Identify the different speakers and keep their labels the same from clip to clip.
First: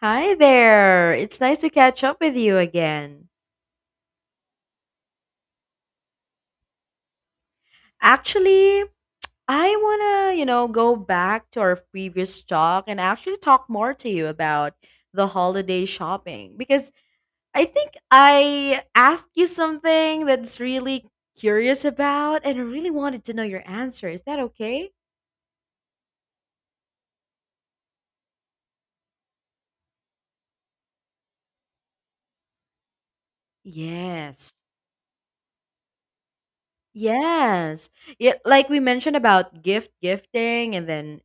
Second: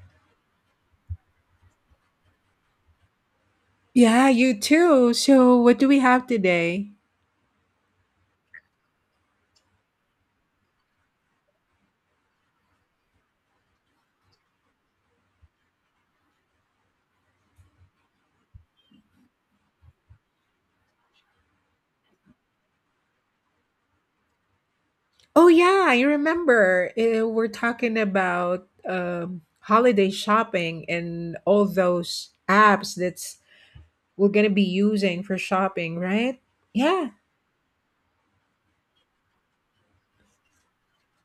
Speaker 1: Hi there. It's nice to catch up with you again.
Speaker 2: Yeah, you too. So, what do we have today?
Speaker 1: Actually, I want to, go back to our previous talk and actually talk more to you about the holiday shopping because I think I asked you something that's really curious about and I really wanted to know your answer. Is that okay?
Speaker 2: Oh, yeah, I remember. We're talking about holiday shopping and all those apps that's we're going to be
Speaker 1: Yes.
Speaker 2: using for shopping, right? Yeah.
Speaker 1: Yes. Yeah, like we mentioned about gift gifting and then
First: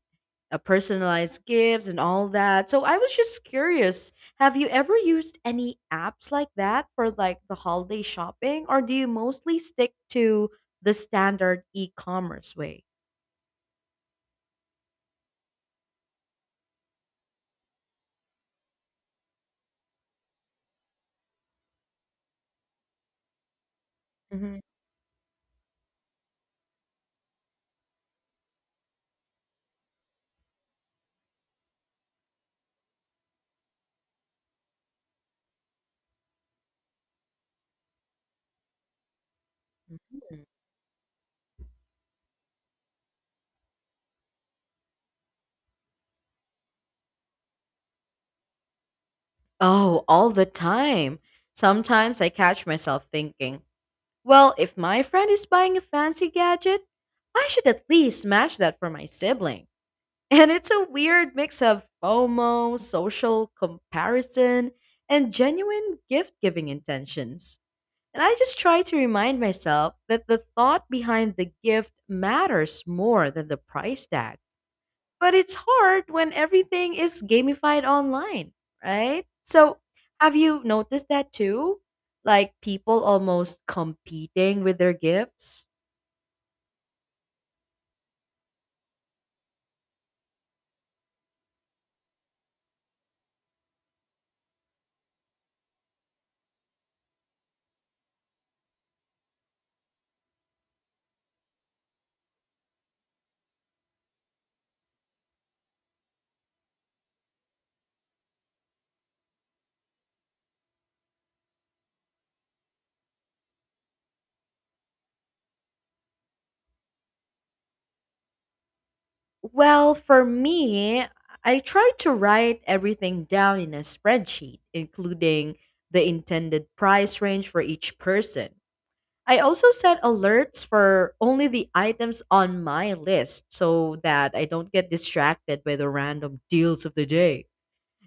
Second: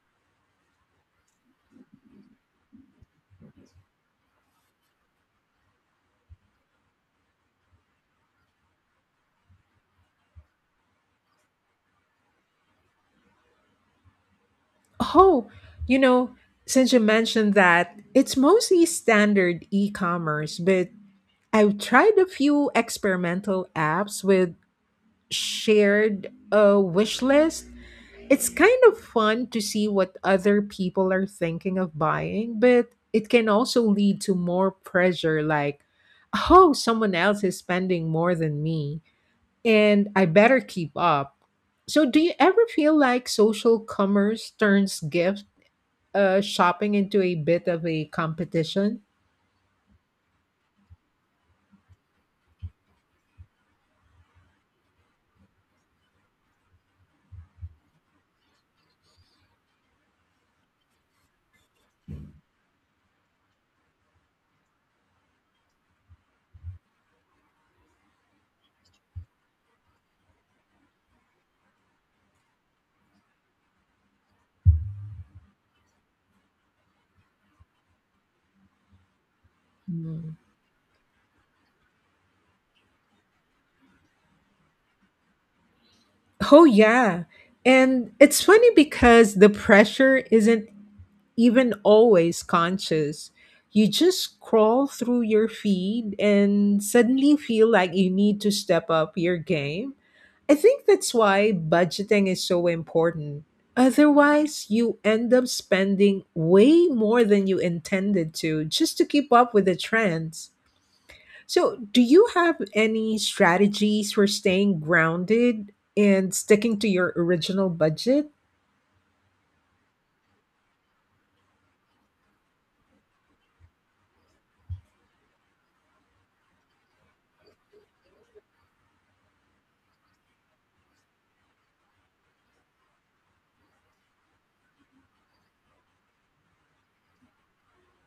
Speaker 1: personalized gifts and all that. So I was just curious, have you ever used any apps like that for like the holiday shopping or do you mostly stick to the standard e-commerce way?
Speaker 2: Oh, you know, since you mentioned that, it's mostly standard e commerce, but I've tried a few experimental apps with
Speaker 1: Mhm.
Speaker 2: shared wish list. It's kind of fun to see what other people are thinking of buying, but it can also lead to more pressure like, oh, someone else is spending more than me, and I
Speaker 1: Mhm.
Speaker 2: better keep up. So, do you ever feel like social commerce turns gift shopping into a bit of a competition?
Speaker 1: Oh, all the time. Sometimes I catch myself thinking, well, if my friend is buying a fancy gadget, I should at least match that for my sibling. And it's a weird mix of FOMO, social comparison, and genuine gift giving intentions. And I just try to remind myself that the thought behind the gift matters more than the price tag. But it's hard when everything is gamified online, right? So,
Speaker 2: Hmm.
Speaker 1: have you noticed that too? Like people almost competing with their gifts?
Speaker 2: Oh, yeah. And it's funny because the pressure isn't even always conscious. You just scroll through your feed and suddenly feel like you need to step up your game. I think that's why budgeting is so important. Otherwise, you end up spending way more than you intended to just to keep up with the trends. So, do you have any strategies for staying grounded and sticking to your original budget?
Speaker 1: Well, for me, I try to write everything down in a spreadsheet, including the intended price range for each person. I also set alerts for only the items on my list so that I don't get distracted by the random deals of the day.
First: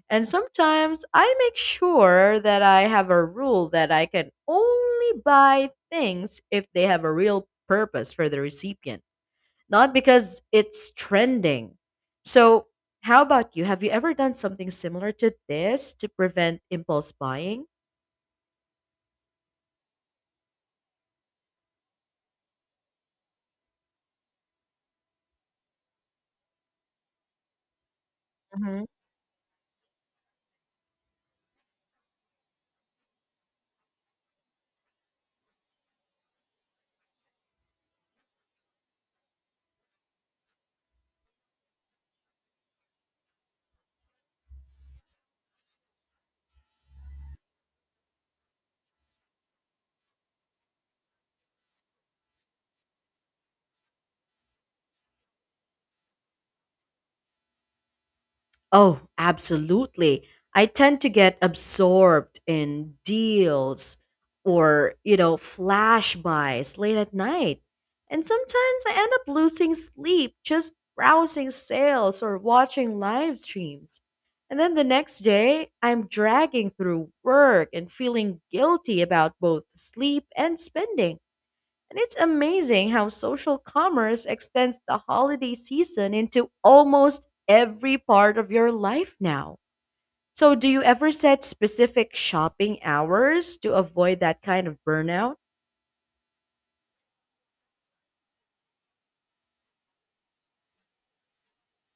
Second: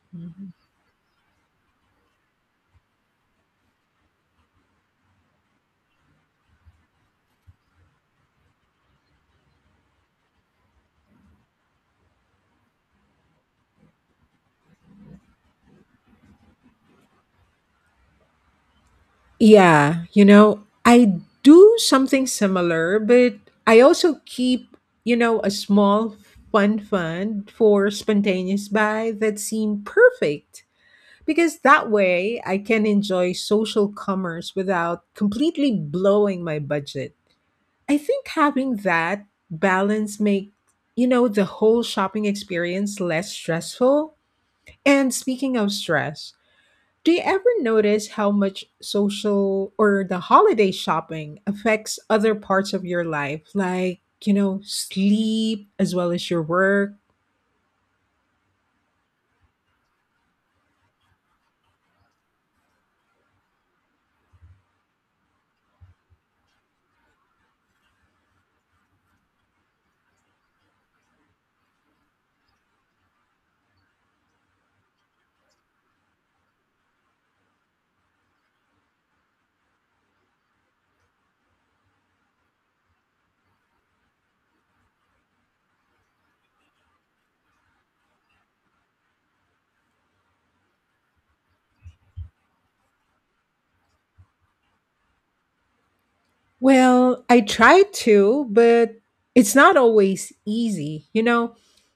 Speaker 1: And
Speaker 2: Mhm.
Speaker 1: sometimes I make sure that I have a rule that I can only buy things if they have a real purpose for the recipient not because it's trending. So, how about you? Have you ever done something similar to this to prevent impulse buying?
Speaker 2: Yeah, I do something similar, but I also keep, a small fun fund for spontaneous buy that seem perfect. Because that way I can enjoy social commerce without completely blowing my budget. I think having that balance make the whole shopping experience less stressful. And speaking of stress, do you ever notice how much social or the holiday shopping affects other parts of your life like, sleep as well as your work?
Speaker 1: Oh, absolutely. I tend to get absorbed in deals or, flash buys late at night. And sometimes I end up losing sleep just browsing sales or watching live streams. And then the next day, I'm dragging through work and feeling guilty about both sleep and spending. And it's amazing how social commerce extends the holiday season into almost every part of your life now. So, do you ever set specific shopping hours to avoid that kind of burnout?
Speaker 2: Well, I try to, but it's not always easy. You know,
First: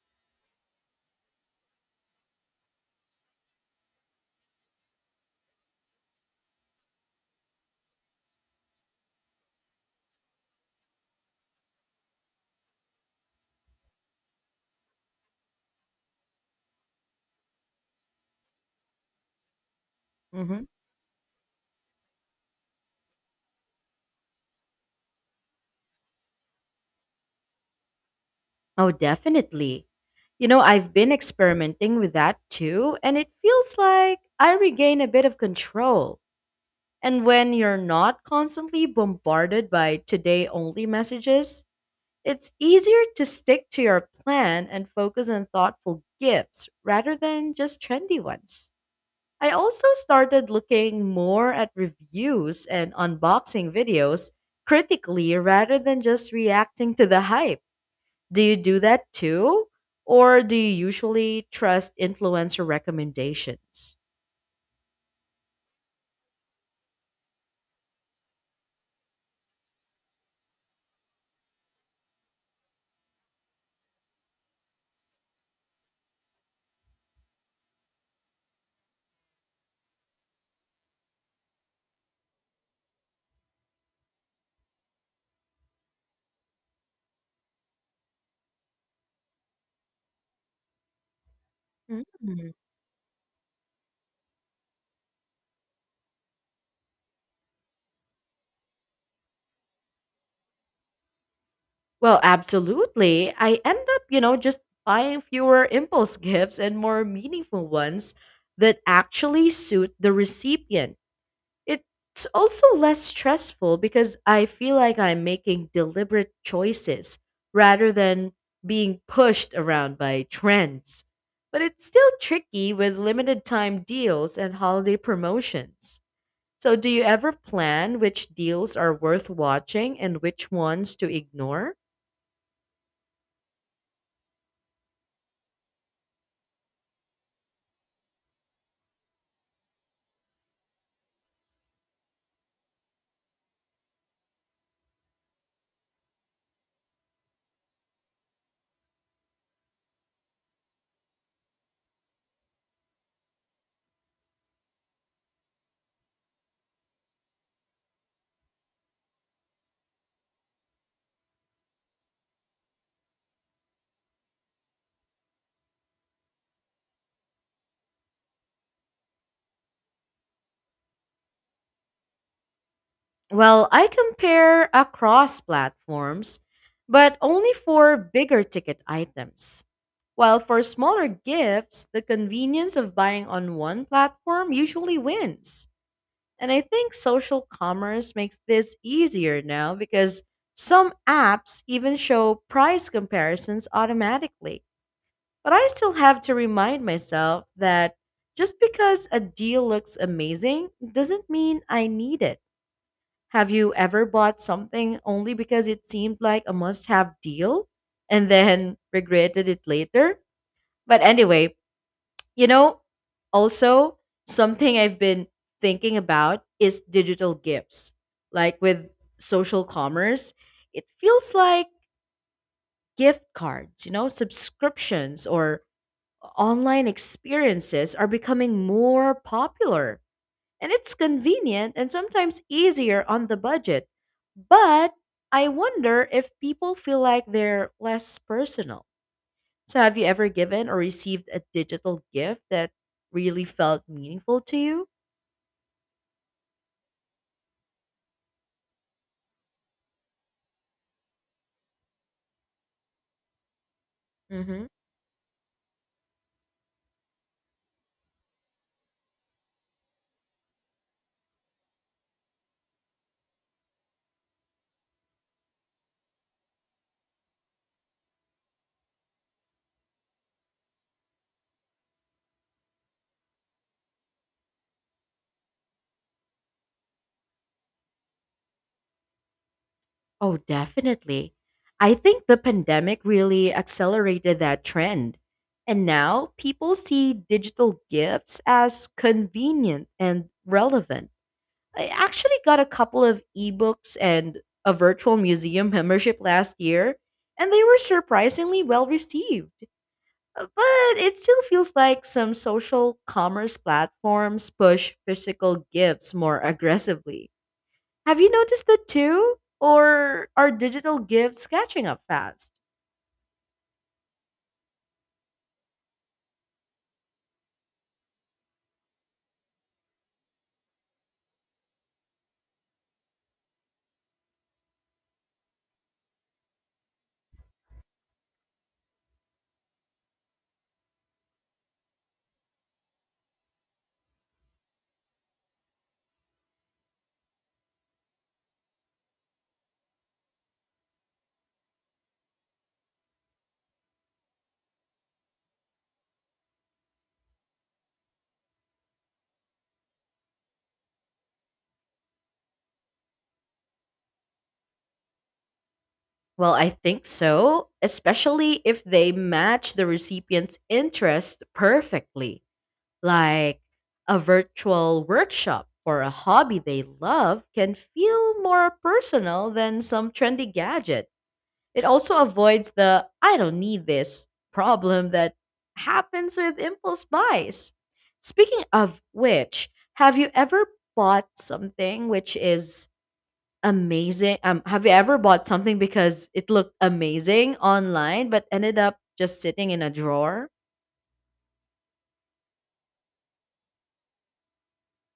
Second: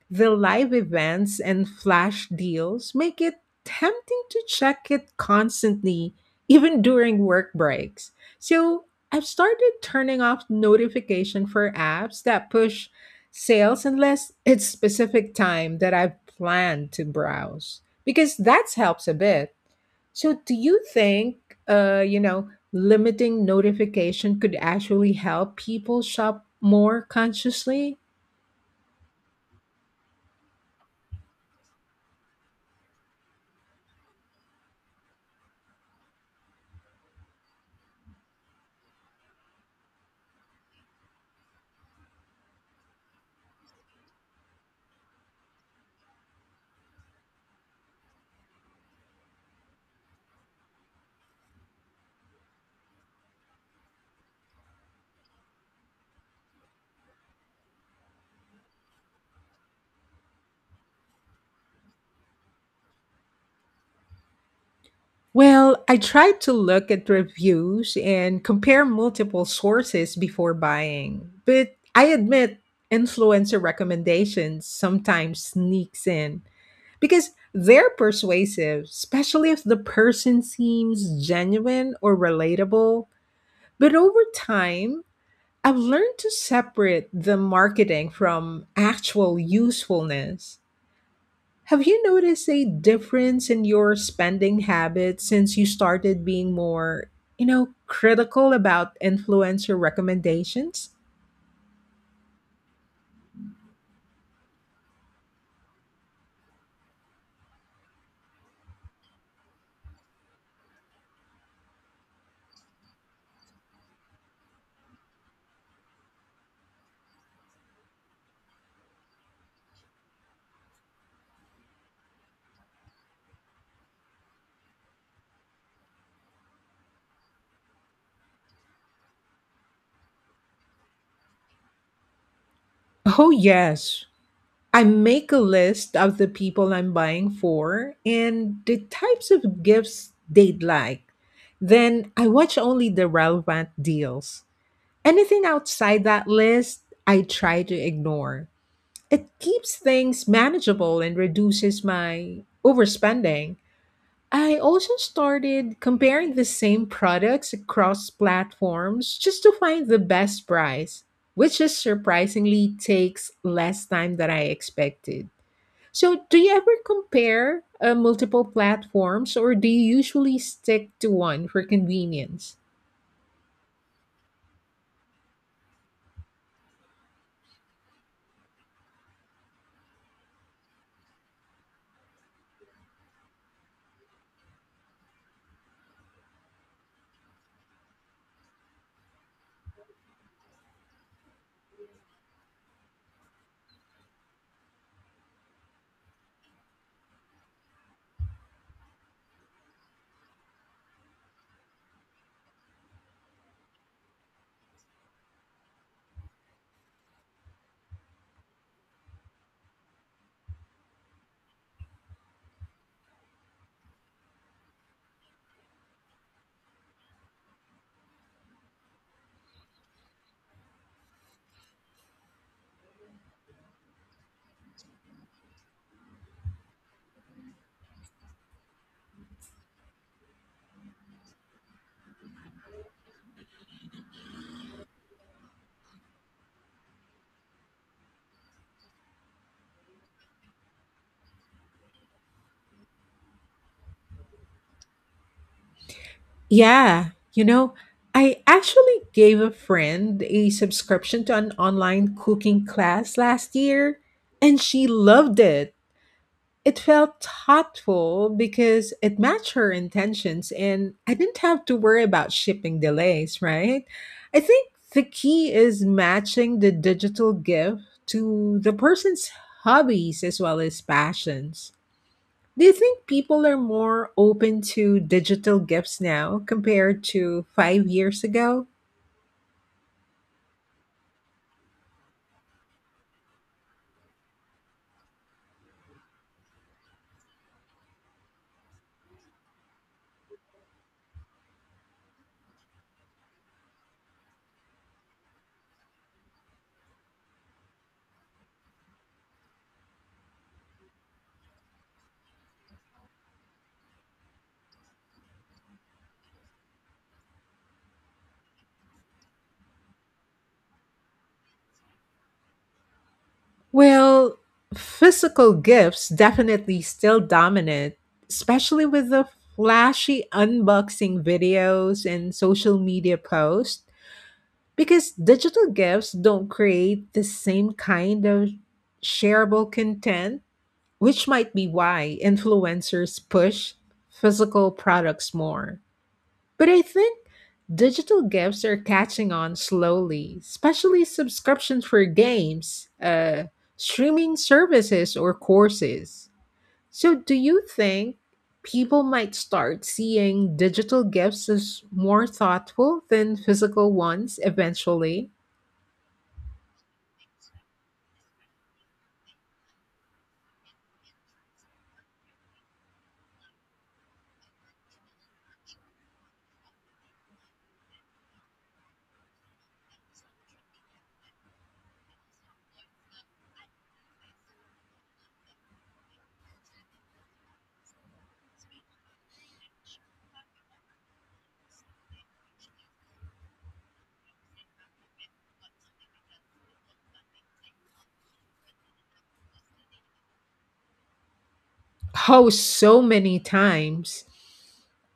Speaker 2: the live events and flash deals make it tempting to check it constantly, even during work breaks. So I've started turning off notification for apps that push sales unless it's specific time that I've planned to browse, because that helps a bit. So, do
Speaker 1: hmm
Speaker 2: you think, uh, you know, limiting notification could actually help people shop more consciously?
Speaker 1: Oh, definitely. I've been experimenting with that too, and it feels like I regain a bit of control. And when you're not constantly bombarded by today only messages, it's easier to stick to your plan and focus on thoughtful gifts rather than just trendy ones. I also started looking more at reviews and unboxing videos critically rather than just reacting to the hype. Do you do that too? Or do you usually trust influencer recommendations?
Speaker 2: Well, I tried to look at reviews and compare multiple sources before buying, but I admit influencer recommendations sometimes sneaks in because they're persuasive, especially if the person seems genuine or relatable. But over time, I've learned to separate the marketing from actual usefulness. Have you noticed
Speaker 1: Mm.
Speaker 2: a difference in your spending habits since you started being more, critical about influencer recommendations?
Speaker 1: Well, absolutely. I end up, just buying fewer impulse gifts and more meaningful ones that actually suit the recipient. It's also less stressful because I feel like I'm making deliberate choices rather than being pushed around by trends. But it's still tricky with limited time deals and holiday promotions. So, do you ever plan which deals are worth watching and which ones to ignore?
Speaker 2: Oh, yes. I make a list of the people I'm buying for and the types of gifts they'd like. Then I watch only the relevant deals. Anything outside that list, I try to ignore. It keeps things manageable and reduces my overspending. I also started comparing the same products across platforms just to find the best price, which is surprisingly takes less time than I expected. So, do you ever compare multiple platforms or do you usually stick to one for convenience?
Speaker 1: Well, I compare across platforms, but only for bigger ticket items. While for smaller gifts, the convenience of buying on one platform usually wins. And I think social commerce makes this easier now because some apps even show price comparisons automatically. But I still have to remind myself that just because a deal looks amazing doesn't mean I need it. Have you ever bought something only because it seemed like a must have deal and then regretted it later? But anyway, you know, also something I've been thinking about is digital gifts. Like with social commerce, it feels like gift cards, subscriptions or online experiences are becoming more popular and it's convenient and sometimes easier on the budget. But I wonder if people feel like they're less personal. So, have you ever given or received a digital gift that really felt meaningful to you?
Speaker 2: Yeah, I actually gave a friend a subscription to an online cooking class last year and
Speaker 1: hmm
Speaker 2: she loved it. It felt thoughtful because it matched her intentions and I didn't have to worry about shipping delays, right? I think the key is matching the digital gift to the person's hobbies as well as passions. Do you think people are more open to digital gifts now compared to 5 years ago?
Speaker 1: Oh, definitely. I think the pandemic really accelerated that trend. And now people see digital gifts as convenient and relevant. I actually got a couple of ebooks and a virtual museum membership last year, and they were surprisingly well received. But it still feels like some social commerce platforms push physical gifts more aggressively. Have you noticed that too? Or are digital gifts catching up fast?
Speaker 2: Well, physical gifts definitely still dominate, especially with the flashy unboxing videos and social media posts, because digital gifts don't create the same kind of shareable content, which might be why influencers push physical products more. But I think digital gifts are catching on slowly, especially subscriptions for games, streaming services, or courses. So, do you think people might start seeing digital gifts as more thoughtful than physical ones eventually?
Speaker 1: Well, I think so, especially if they match the recipient's interest perfectly. Like a virtual workshop for a hobby they love can feel more personal than some trendy gadget. It also avoids the I don't need this problem that happens with impulse buys. Speaking of which, have you ever bought something which is amazing? Have you ever bought something because it looked amazing online but ended up just sitting in a drawer?
Speaker 2: Oh, so many times.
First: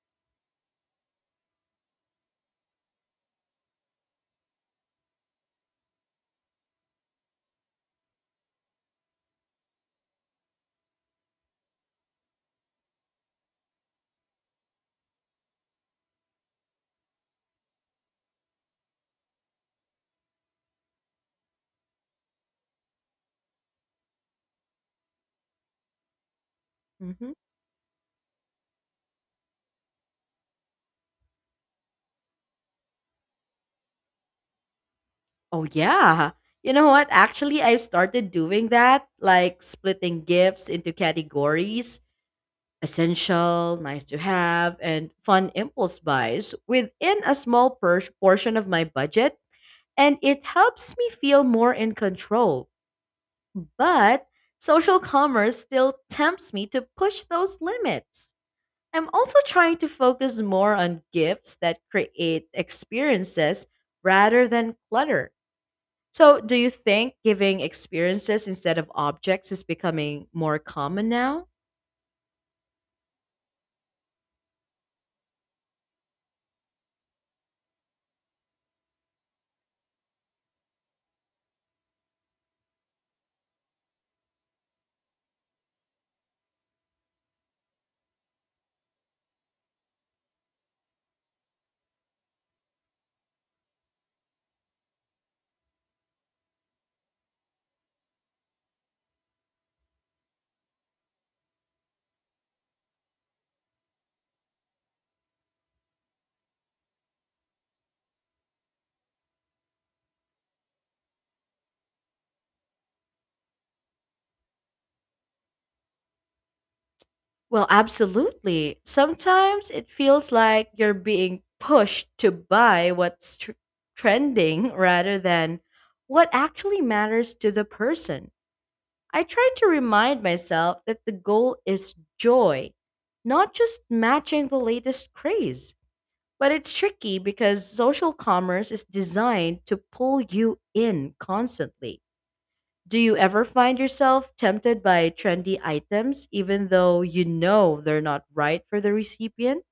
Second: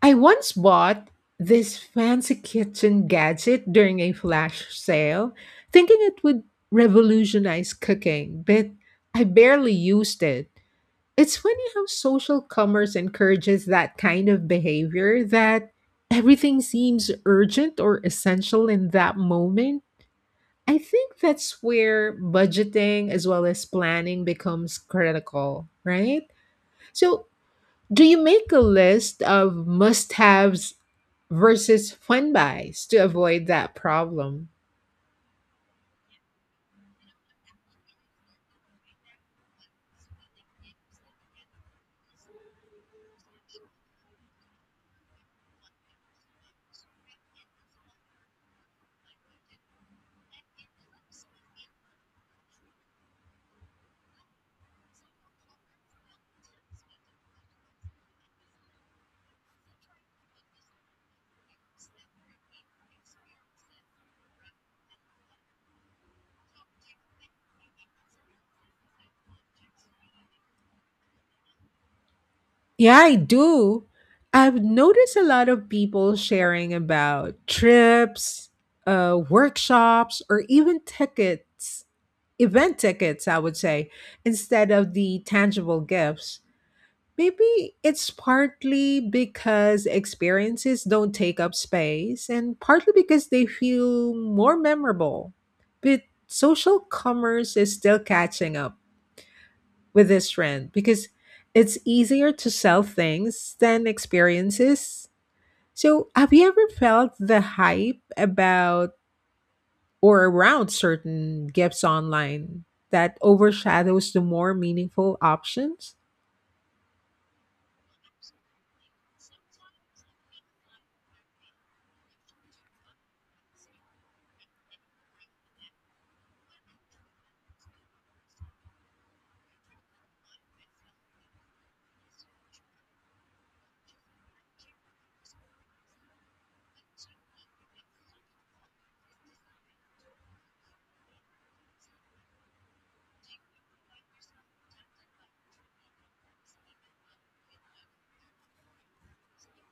Speaker 2: I once bought this fancy kitchen gadget during a flash sale, thinking it would revolutionize cooking, but I barely used it. It's funny how social commerce encourages that kind of behavior that everything seems urgent or essential in that moment. I think that's where budgeting as well as planning becomes critical, right? So,
Speaker 1: hmm
Speaker 2: do you make a list of must haves versus fun buys to avoid that problem?
Speaker 1: Oh, yeah. You know what? Actually, I've started doing that, like splitting gifts into categories essential, nice to have, and fun impulse buys within a small portion of my budget. And it helps me feel more in control. But social commerce still tempts me to push those limits. I'm also trying to focus more on gifts that create experiences rather than clutter. So, do you think giving experiences instead of objects is becoming more common now?
Speaker 2: Yeah, I do. I've noticed a lot of people sharing about trips, workshops, or even tickets, event tickets, I would say, instead of the tangible gifts. Maybe it's partly because experiences don't take up space and partly because they feel more memorable. But social commerce is still catching up with this trend because it's easier to sell things than experiences. So, have you ever felt the hype about or around certain gifts online that overshadows the more meaningful options?
Speaker 1: Well, absolutely. Sometimes it feels like you're being pushed to buy what's trending rather than what actually matters to the person. I try to remind myself that the goal is joy, not just matching the latest craze. But it's tricky because social commerce is designed to pull you in constantly. Do you ever find yourself tempted by trendy items even though you know they're not right for the recipient?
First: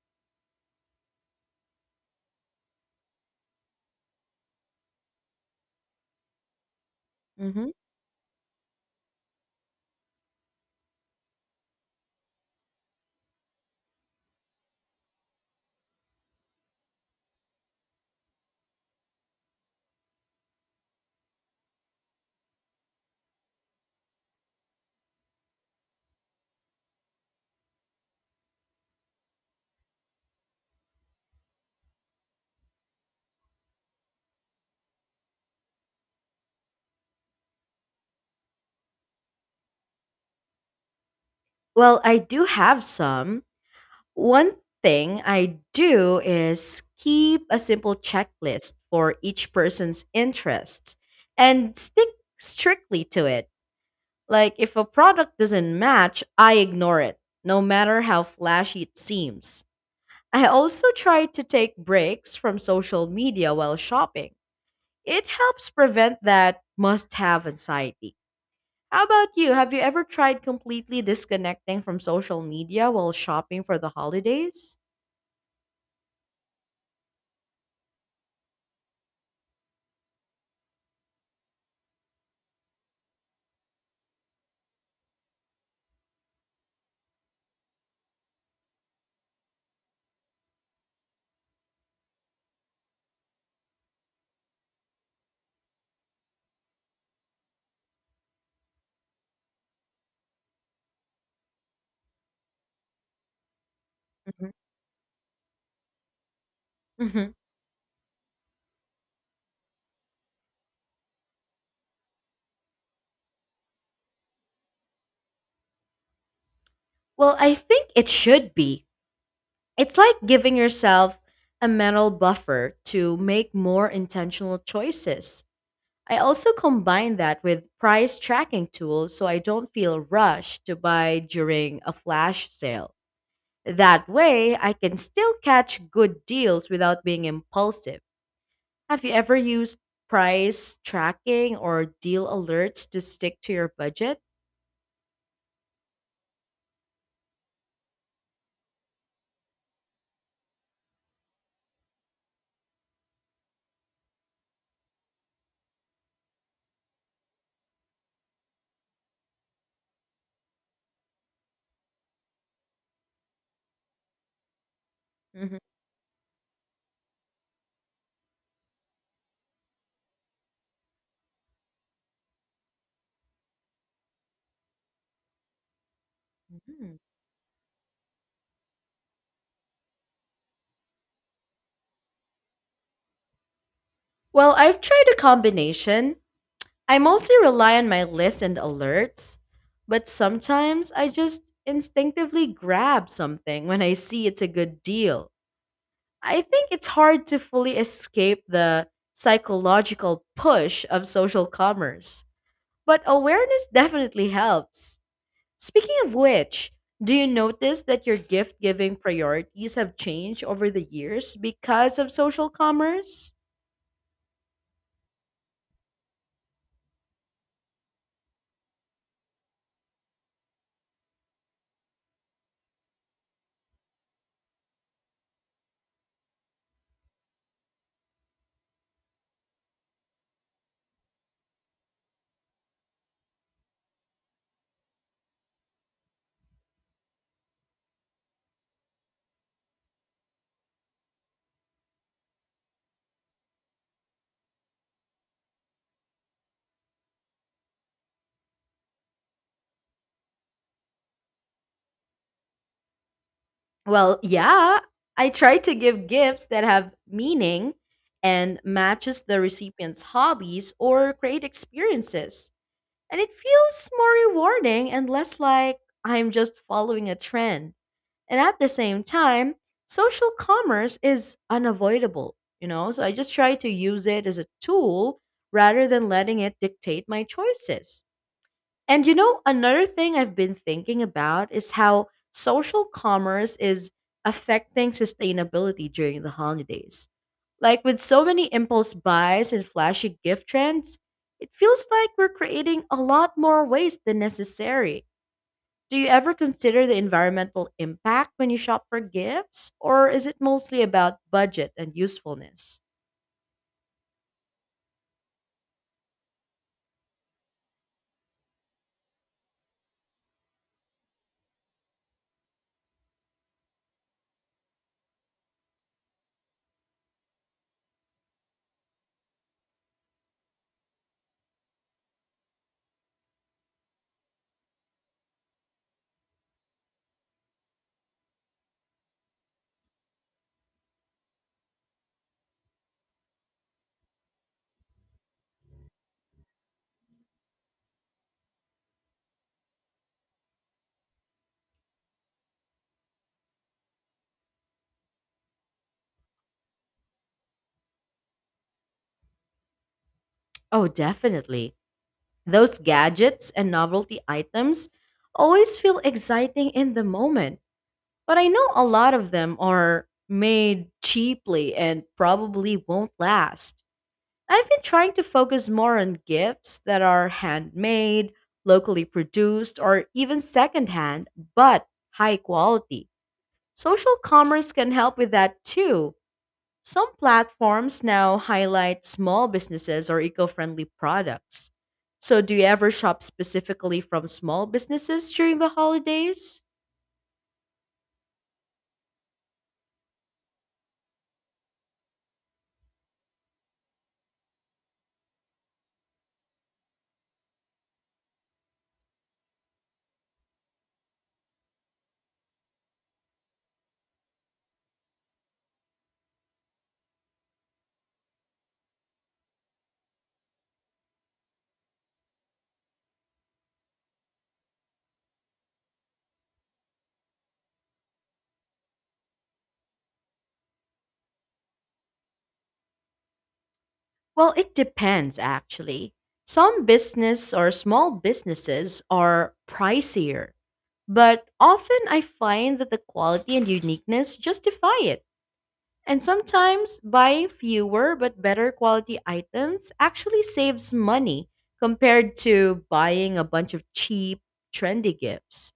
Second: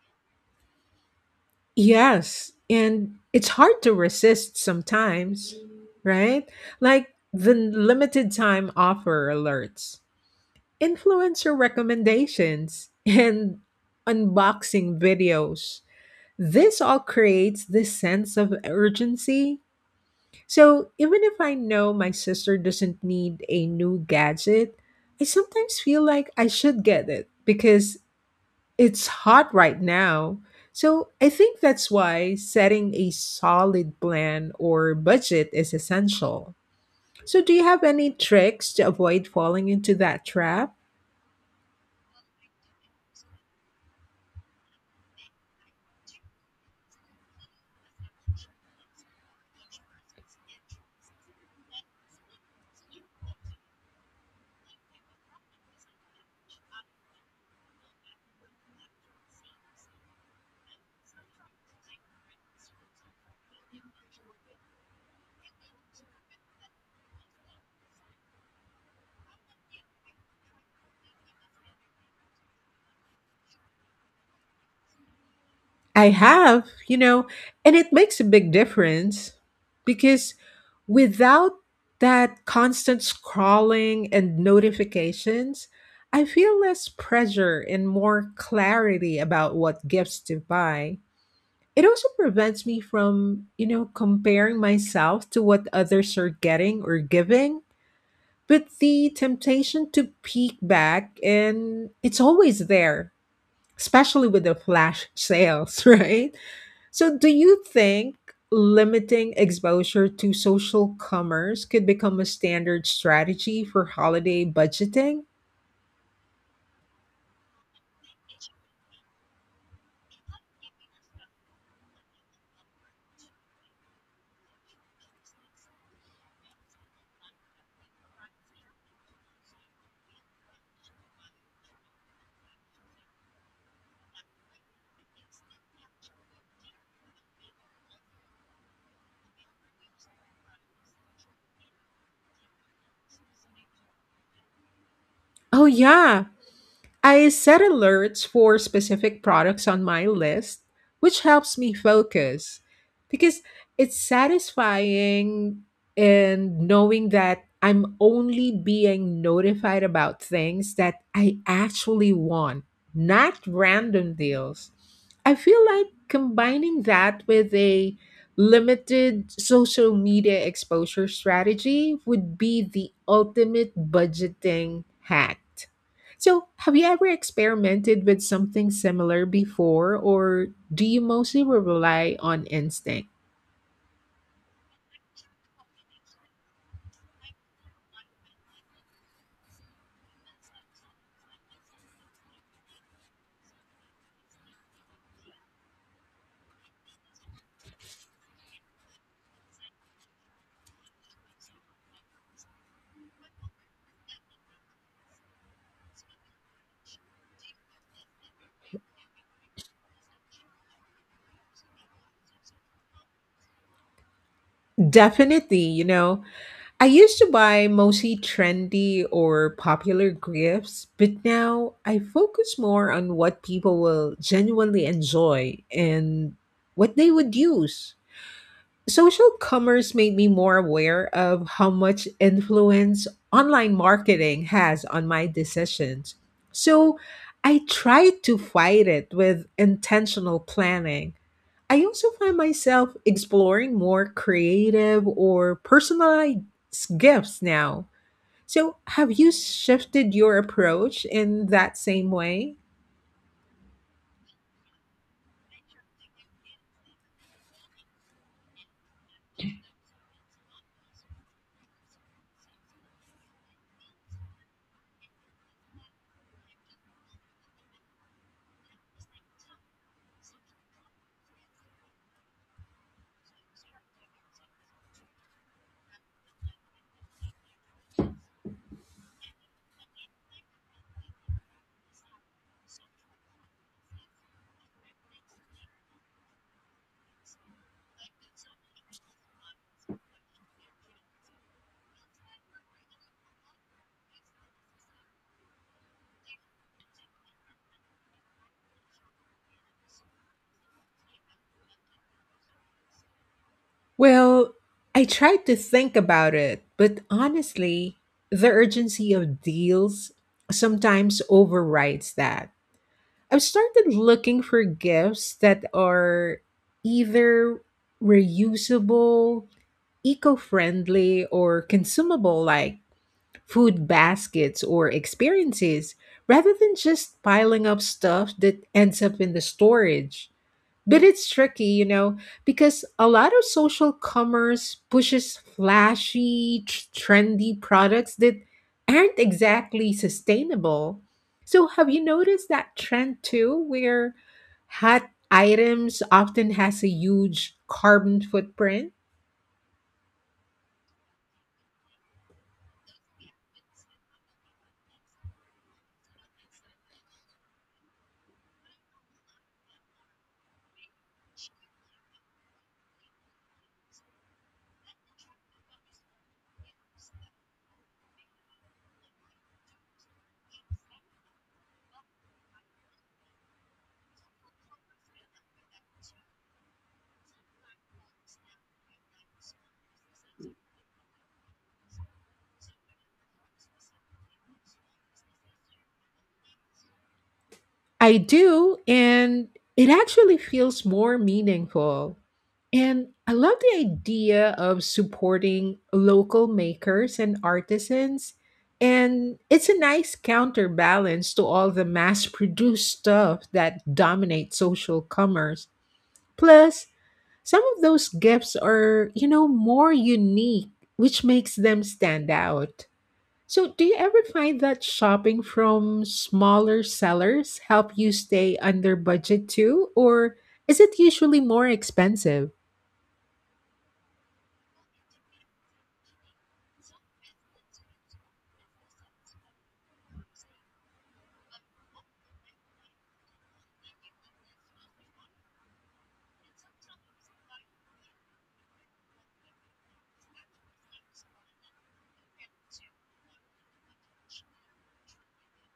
Speaker 2: Yes, and it's hard to resist sometimes, right? Like the
Speaker 1: hmm
Speaker 2: limited time offer alerts, influencer recommendations, and unboxing videos. This all creates this sense of urgency. So even if I know my sister doesn't need a new gadget, I sometimes feel like I should get it because it's hot right now. So I think that's why setting a solid plan or budget is essential. So, do you have any tricks to avoid falling into that trap?
Speaker 1: Well, I do have some. One thing I do is keep a simple checklist for each person's interests and stick strictly to it. Like, if a product doesn't match, I ignore it, no matter how flashy it seems. I also try to take breaks from social media while shopping. It helps prevent that must have anxiety. How about you? Have you ever tried completely disconnecting from social media while shopping for the holidays?
Speaker 2: I have, and it makes a big difference because without that constant scrolling and notifications, I feel less pressure and more clarity about what gifts to buy. It also prevents me from, comparing myself to what others are getting or giving. But the temptation to peek back and it's always there, especially with
Speaker 1: Mhm.
Speaker 2: the flash sales, right? So do
Speaker 1: Mhm.
Speaker 2: you think limiting exposure to social commerce could become a standard strategy for holiday budgeting?
Speaker 1: Well, I think it should be. It's like giving yourself a mental buffer to make more intentional choices. I also combine that with price tracking tools so I don't feel rushed to buy during a flash sale. That way, I can still catch good deals without being impulsive. Have you ever used price tracking or deal alerts to stick to your budget?
Speaker 2: Oh yeah, I set alerts for specific products on my list, which helps me focus because it's satisfying in knowing that I'm only being notified about things that I actually want, not random deals. I
Speaker 1: Mhm.
Speaker 2: feel like combining that with a limited social media exposure strategy would be the ultimate budgeting hack. So, have you
Speaker 1: Mhm.
Speaker 2: ever experimented with something similar before, or do you mostly rely on instinct?
Speaker 1: Well, I've tried a combination. I mostly rely on my list and alerts, but sometimes I just instinctively grab something when I see it's a good deal. I think it's hard to fully escape the psychological push of social commerce. But awareness definitely helps. Speaking of which, do you notice that your gift giving priorities have changed over the years because of social commerce?
Speaker 2: Definitely, I used to buy mostly trendy or popular gifts, but now I focus more on what people will genuinely enjoy and what they would use. Social commerce made me more aware of how much influence online marketing has on my decisions. So I try to fight it with intentional planning. I also find myself exploring more creative or personalized gifts now. So have you shifted your approach in that same way?
Speaker 1: Well, yeah, I try to give gifts that have meaning and matches the recipient's hobbies or create experiences. And it feels more rewarding and less like I'm just following a trend. And at the same time, social commerce is unavoidable, you know? So I just try to use it as a tool rather than letting it dictate my choices. And you know, another thing I've been thinking about is how social commerce is affecting sustainability during the holidays. Like with so many impulse buys and flashy gift trends, it feels like we're creating a lot more waste than necessary. Do you ever consider the environmental impact when you shop for gifts? Or is it mostly about budget and usefulness?
Speaker 2: Well, I tried to think about it, but honestly, the urgency of deals sometimes overrides that. I've started looking for gifts that are either reusable, eco friendly, or consumable, like food baskets or experiences, rather than just piling up stuff that ends up in the storage. But it's tricky, because a lot of social commerce pushes flashy, trendy products that aren't exactly sustainable. So, have you noticed that trend too, where hot items often has a huge carbon footprint?
Speaker 1: Oh, definitely. Those gadgets and novelty items always feel exciting in the moment. But I know a lot of them are made cheaply and probably won't last. I've been trying to focus more on gifts that are handmade, locally produced, or even secondhand, but high quality. Social commerce can help with that too. Some platforms now highlight small businesses or eco friendly products. So, do you ever shop specifically from small businesses during the holidays?
Speaker 2: I do, and it actually feels more meaningful. And I love the idea of supporting local makers and artisans. And it's a nice counterbalance to all the mass produced stuff that dominates social commerce. Plus, some of those gifts are, more unique, which makes them stand out. So, do you ever find that shopping from smaller sellers help you stay under budget too, or is it usually more expensive?
Speaker 1: Well, it depends actually. Some business or small businesses are pricier, but often I find that the quality and uniqueness justify it. And sometimes buying fewer but better quality items actually saves money compared to buying a bunch of cheap, trendy gifts.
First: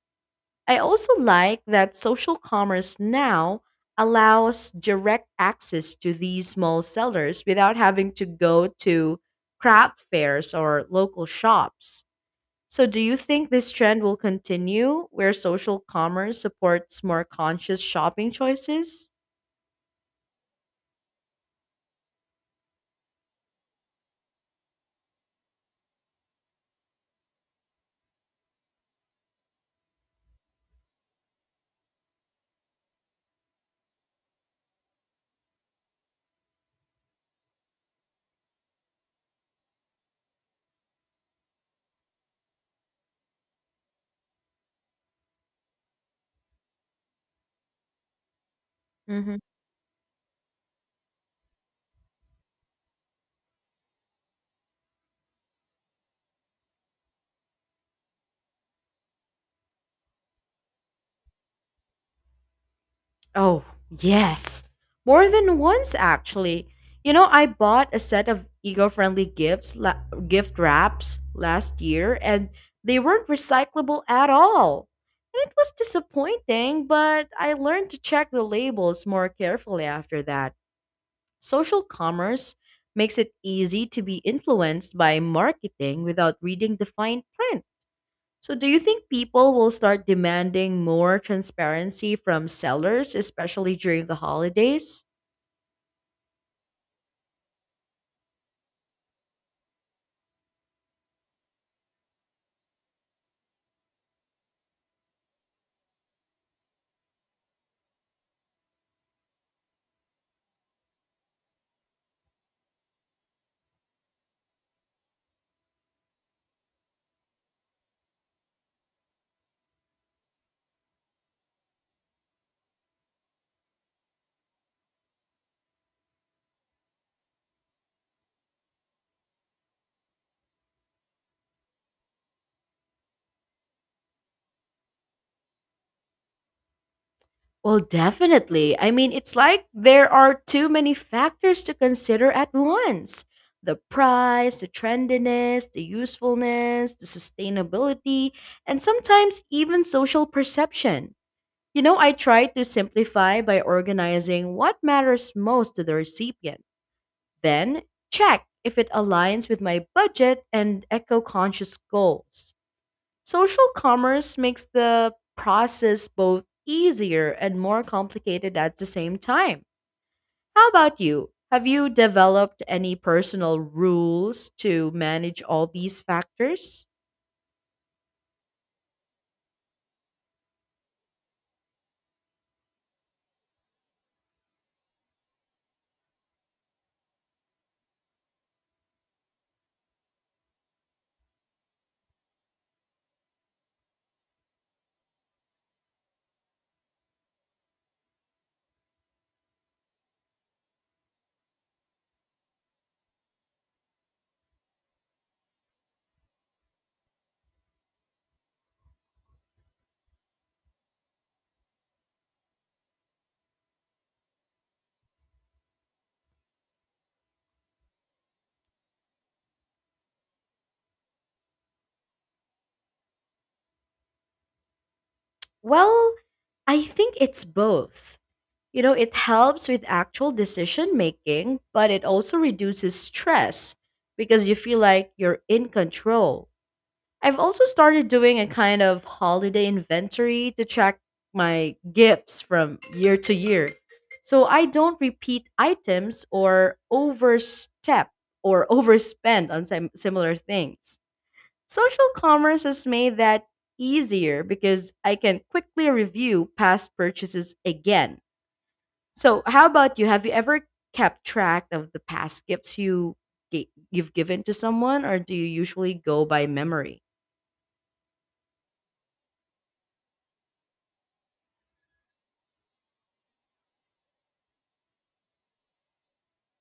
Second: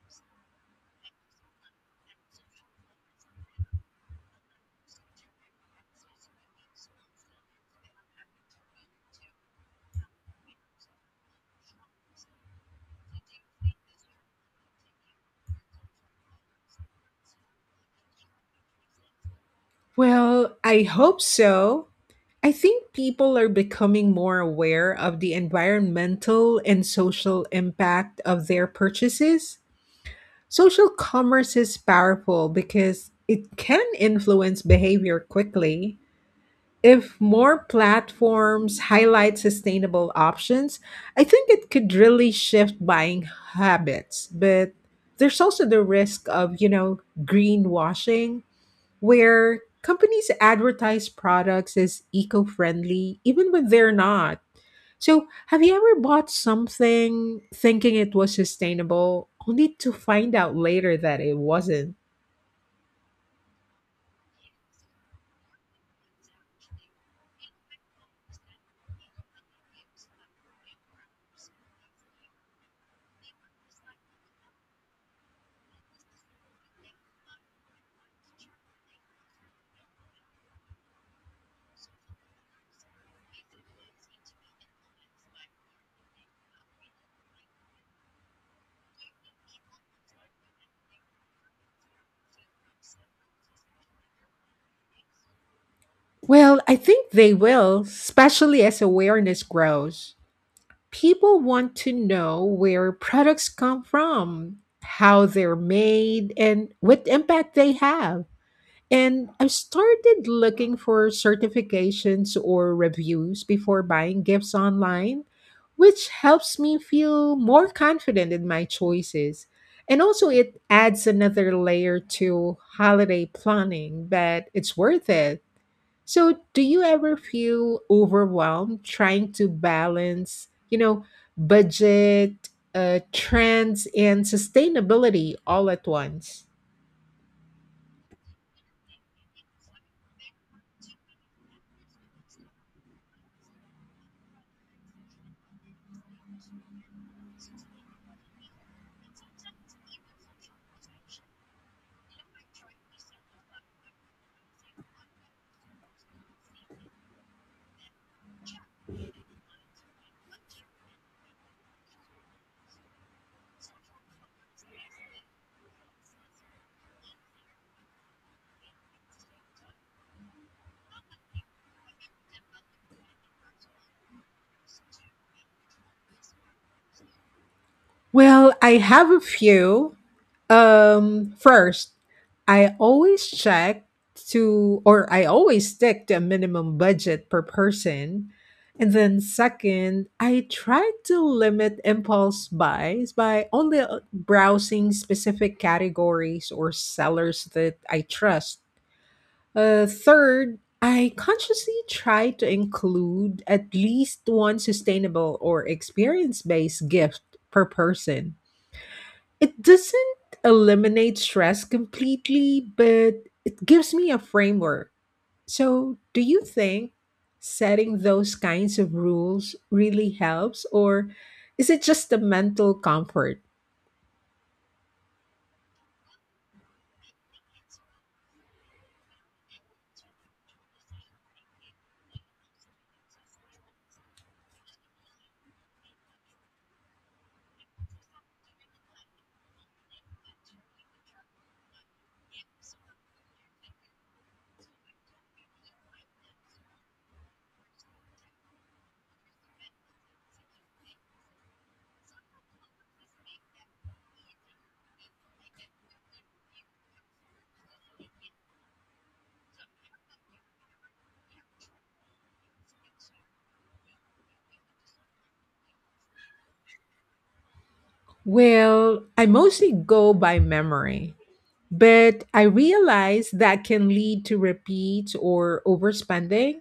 Speaker 1: I also like that social commerce now allows direct access to these small sellers without having to go to craft fairs or local shops. So, do you think this trend will continue where social commerce supports more conscious shopping choices?
Speaker 2: Well, I hope so. I think people are becoming more aware of the environmental and social impact of their purchases. Social commerce is powerful because it can influence behavior quickly. If more platforms highlight sustainable options, I think it could really shift buying habits. But there's also the risk of, greenwashing,
Speaker 1: hmm
Speaker 2: where companies advertise products as eco friendly, even when they're not. So, have you ever bought something thinking it was sustainable, only to find out later that it wasn't?
Speaker 1: Oh, yes. More than once, actually. I bought a set of eco-friendly gifts, gift wraps last year, and they weren't recyclable at all. And it was disappointing, but I learned to check the labels more carefully after that. Social commerce makes it easy to be influenced by marketing without reading the fine print. So, do you think people will start demanding more transparency from sellers, especially during the holidays?
Speaker 2: Well, I think they will, especially as awareness grows. People want to know where products come from, how they're made, and what impact they have. And I've started looking for certifications or reviews before buying gifts online, which helps me feel more confident in my choices. And also, it adds another layer to holiday planning, but it's worth it. So, do you ever feel overwhelmed trying to balance, budget, trends, and sustainability all at once?
Speaker 1: Well, definitely. I mean, it's like there are too many factors to consider at once the price, the trendiness, the usefulness, the sustainability, and sometimes even social perception. I try to simplify by organizing what matters most to the recipient. Then check if it aligns with my budget and eco conscious goals. Social commerce makes the process both easier and more complicated at the same time. How about you? Have you developed any personal rules to manage all these factors?
Speaker 2: Well, I have a few. First, I always check to, or I always stick to a minimum budget per person. And then, second, I try to limit impulse buys by only browsing specific categories or sellers that I trust. Third, I consciously try to include at least one sustainable or experience based gift per person. It doesn't eliminate stress completely, but it gives me a framework. So, do you think setting those kinds of rules really helps, or is it just a mental comfort?
Speaker 1: Well, I think it's both. It helps with actual decision making, but it also reduces stress because you feel like you're in control. I've also started doing a kind of holiday inventory to track my gifts from year to year so I don't repeat items or overstep or overspend on similar things. Social commerce has made that easier because I can quickly review past purchases again. So, how about you? Have you ever kept track of the past gifts you you've given to someone or do you usually go by memory?
Speaker 2: Well, I mostly go by memory, but I realize that can lead to repeats or overspending.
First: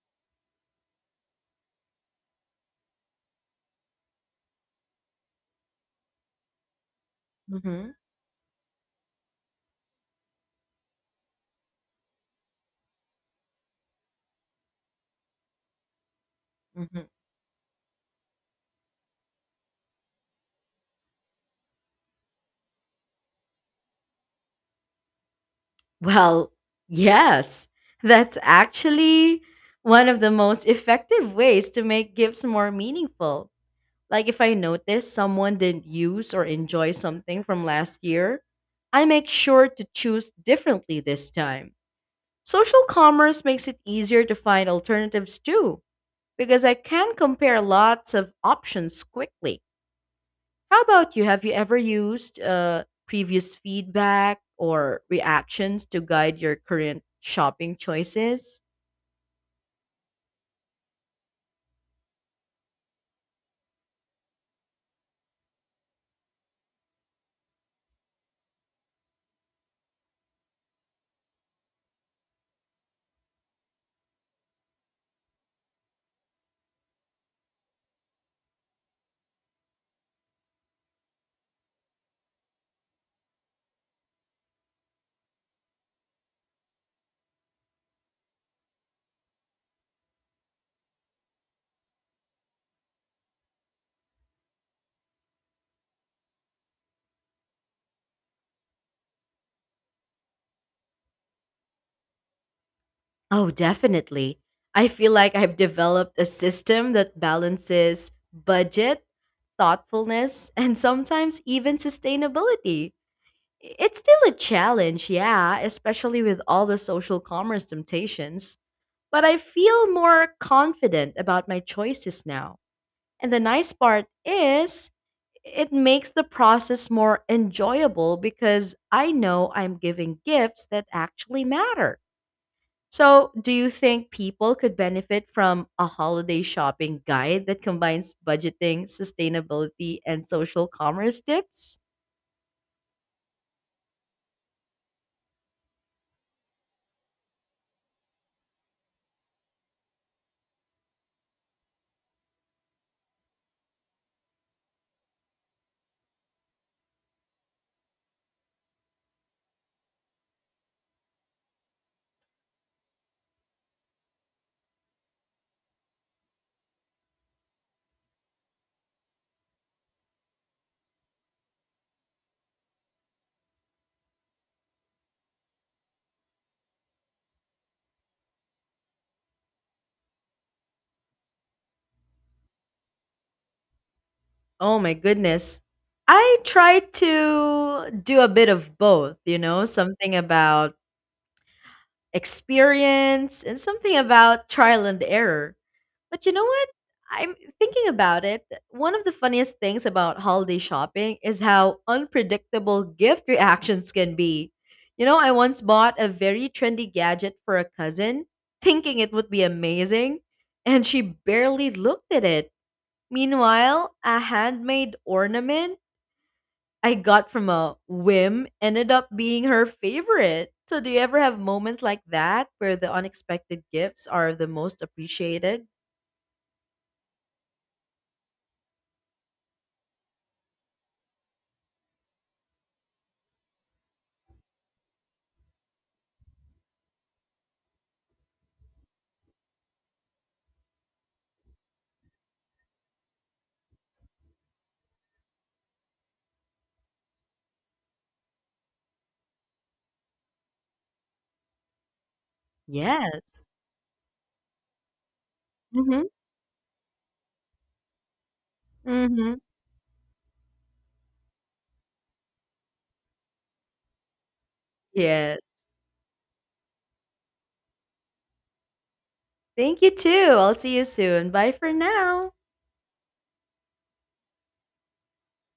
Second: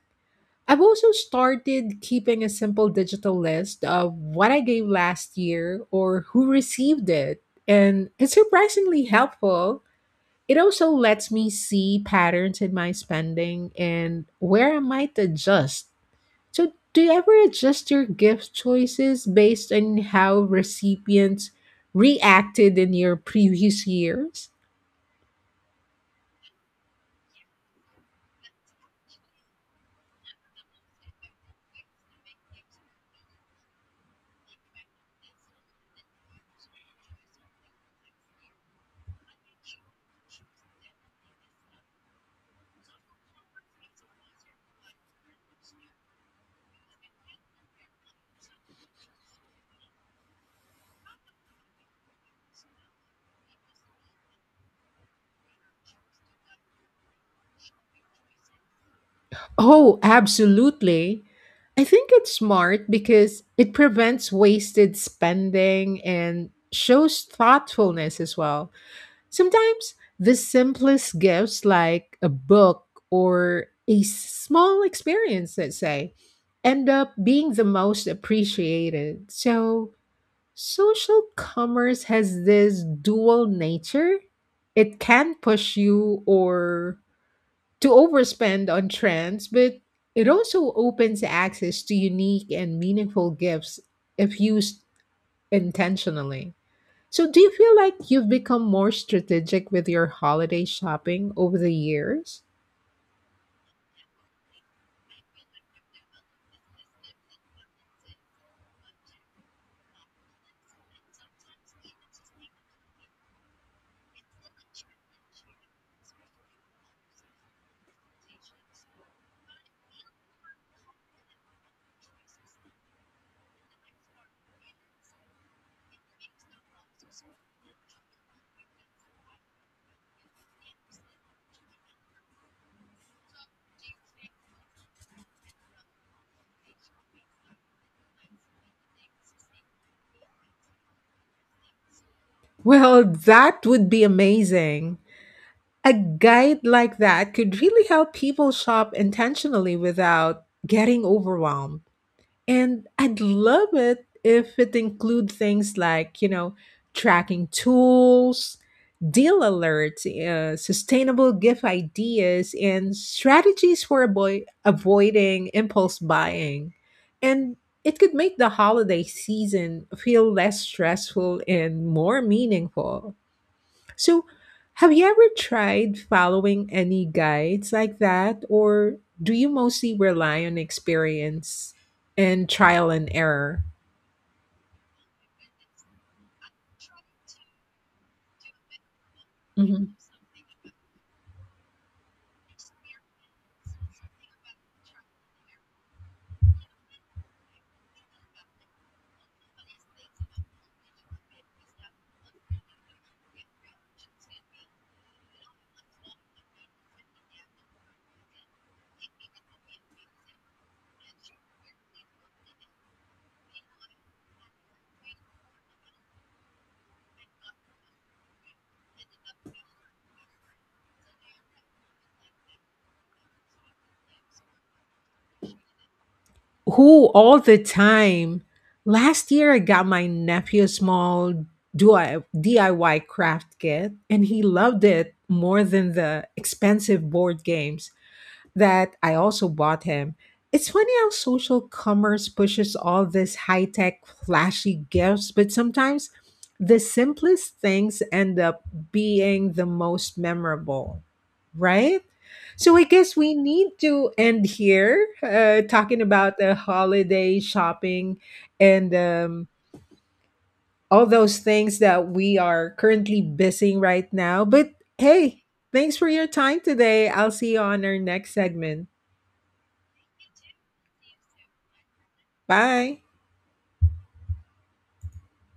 Speaker 2: I've also started keeping a simple digital list of what I gave last year or who received it,
Speaker 1: hmm
Speaker 2: and it's surprisingly helpful. It also lets me see patterns in my spending and where I might adjust. So, do
Speaker 1: Mhm.
Speaker 2: you ever adjust your gift choices based on how recipients reacted in your previous years?
Speaker 1: Well, yes, that's actually one of the most effective ways to make gifts more meaningful. Like if I notice someone didn't use or enjoy something from last year, I make sure to choose differently this time. Social commerce makes it easier to find alternatives too, because I can compare lots of options quickly. How about you? Have you ever used previous feedback or reactions to guide your current shopping choices?
Speaker 2: Oh, absolutely. I think it's smart because it prevents wasted spending and shows thoughtfulness as well. Sometimes the simplest gifts, like a book or a small experience, let's say, end up being the most appreciated. So, social commerce has this dual nature it can push you or to overspend on trends, but it also opens access to unique and meaningful gifts if used intentionally. So, do you feel like you've become more strategic with your holiday shopping over the years?
Speaker 1: Oh, definitely. I feel like I've developed a system that balances budget, thoughtfulness, and sometimes even sustainability. It's still a challenge, yeah, especially with all the social commerce temptations, but I feel more confident about my choices now. And the nice part is, it makes the process more enjoyable because I know I'm giving gifts that actually matter. So, do you think people could benefit from a holiday shopping guide that combines budgeting, sustainability, and social commerce tips?
Speaker 2: Well, that would be amazing. A guide like that could really help people shop intentionally without getting overwhelmed. And I'd love it if it include things like, tracking tools, deal alerts, sustainable gift ideas, and strategies for avoiding impulse buying. And it could make the holiday season feel less stressful and more meaningful. So, have you ever tried following any guides like that, or do you mostly rely on experience and trial and error?
Speaker 1: Oh my goodness. I try to do a bit of both,
Speaker 2: Mhm.
Speaker 1: something about experience and something about trial and error. But you know what? I'm thinking about it. One of the funniest things about holiday shopping is how unpredictable gift reactions can be. I once bought a very trendy gadget for a cousin, thinking it would be amazing, and she barely looked at it. Meanwhile, a handmade ornament I got from a whim ended up being her favorite. So, do you ever have moments like that where the unexpected gifts are the most appreciated?
Speaker 2: Who all the time? Last year, I got my nephew a small DIY craft kit, and he loved it more than the expensive board games. That I also bought him. It's funny how social commerce pushes all this high tech, flashy gifts, but sometimes the simplest things end up being the most memorable, right? So I guess we
Speaker 1: Yes.
Speaker 2: need to end here talking
Speaker 1: Mhm,
Speaker 2: about the holiday shopping and
Speaker 1: mhm.
Speaker 2: all those things that we are currently busy right now. But
Speaker 1: Yes.
Speaker 2: hey, thanks for your time today. I'll see you on our next segment.
Speaker 1: Thank you too. I'll see you soon. Bye for now.
Speaker 2: Bye.